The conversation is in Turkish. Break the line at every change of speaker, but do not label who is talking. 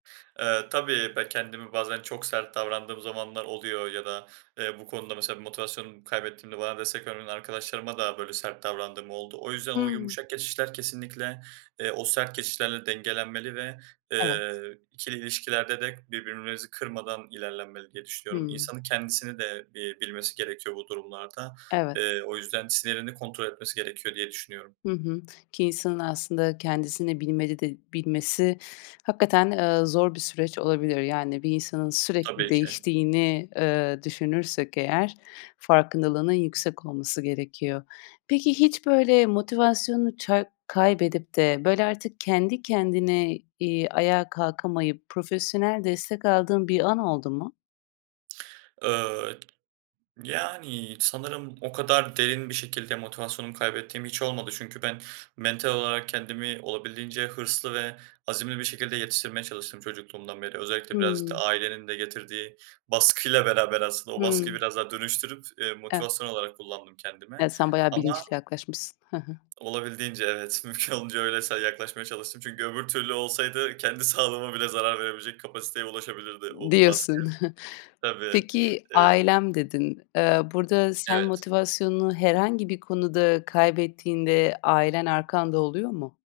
Eee, tabii ben kendimi bazen çok sert davrandığım zamanlar oluyor ya da, eee, bu konuda mesela motivasyonumu kaybettiğimde bana destek vermeyen arkadaşlarıma da böyle sert davrandığım oldu. O yüzden o
Hıı.
yumuşak geçişler kesinlikle, eee, o sert geçişlerle dengelenmeli ve,
Evet.
eee, ikili ilişkilerde de birbirimizi kırmadan ilerlenmeli diye düşünüyorum.
Hımm.
İnsanın kendisini de, eee, bilmesi gerekiyor bu durumlarda.
Evet.
Eee, o yüzden sinirini kontrol etmesi gerekiyor, diye düşünüyorum.
Hı hı. Ki insanın aslında kendisini bilmeli de bilmesi hakikaten, ııı, zor bir süreç olabilir. Yani bir insanın sürekli
Tabii ki.
değiştiğini, eee, düşünürsek eğer farkındalığının yüksek olması gerekiyor. Peki, hiç böyle motivasyonunu ça kaybedip de böyle artık kendi kendine, iii, ayağa kalkamayıp profesyonel destek aldığın bir an oldu mu?
Iıı, yani sanırım o kadar derin bir şekilde motivasyonumu kaybettiğim hiç olmadı çünkü ben mental olarak kendimi olabildiğince hırslı ve azimli bir şekilde yetiştirmeye çalıştım çocukluğumdan beri. Özellikle biraz da
Hıı.
ailenin de getirdiği baskıyla beraber aslında, o baskıyı
Hıı.
biraz daha dönüştürüp, eee,
Evet.
motivasyon olarak kullandım kendime
Ya, sen bayağı
ama
bilinçli yaklaşmışsın. Hı hı.
Olabildiğince, evet. Mümkün olduğunca öylesine yaklaşmaya çalıştım çünkü öbür türlü olsaydı kendi sağlığıma bile zarar verebilecek kapasiteye ulaşabilirdi o baskı.
Diyorsun.
Tabii.
Peki
Eee
"ailem" dedin. Eee, burada sen
Evet.
motivasyonunu herhangi bir konuda kaybettiğinde ailen arkanda oluyor mu?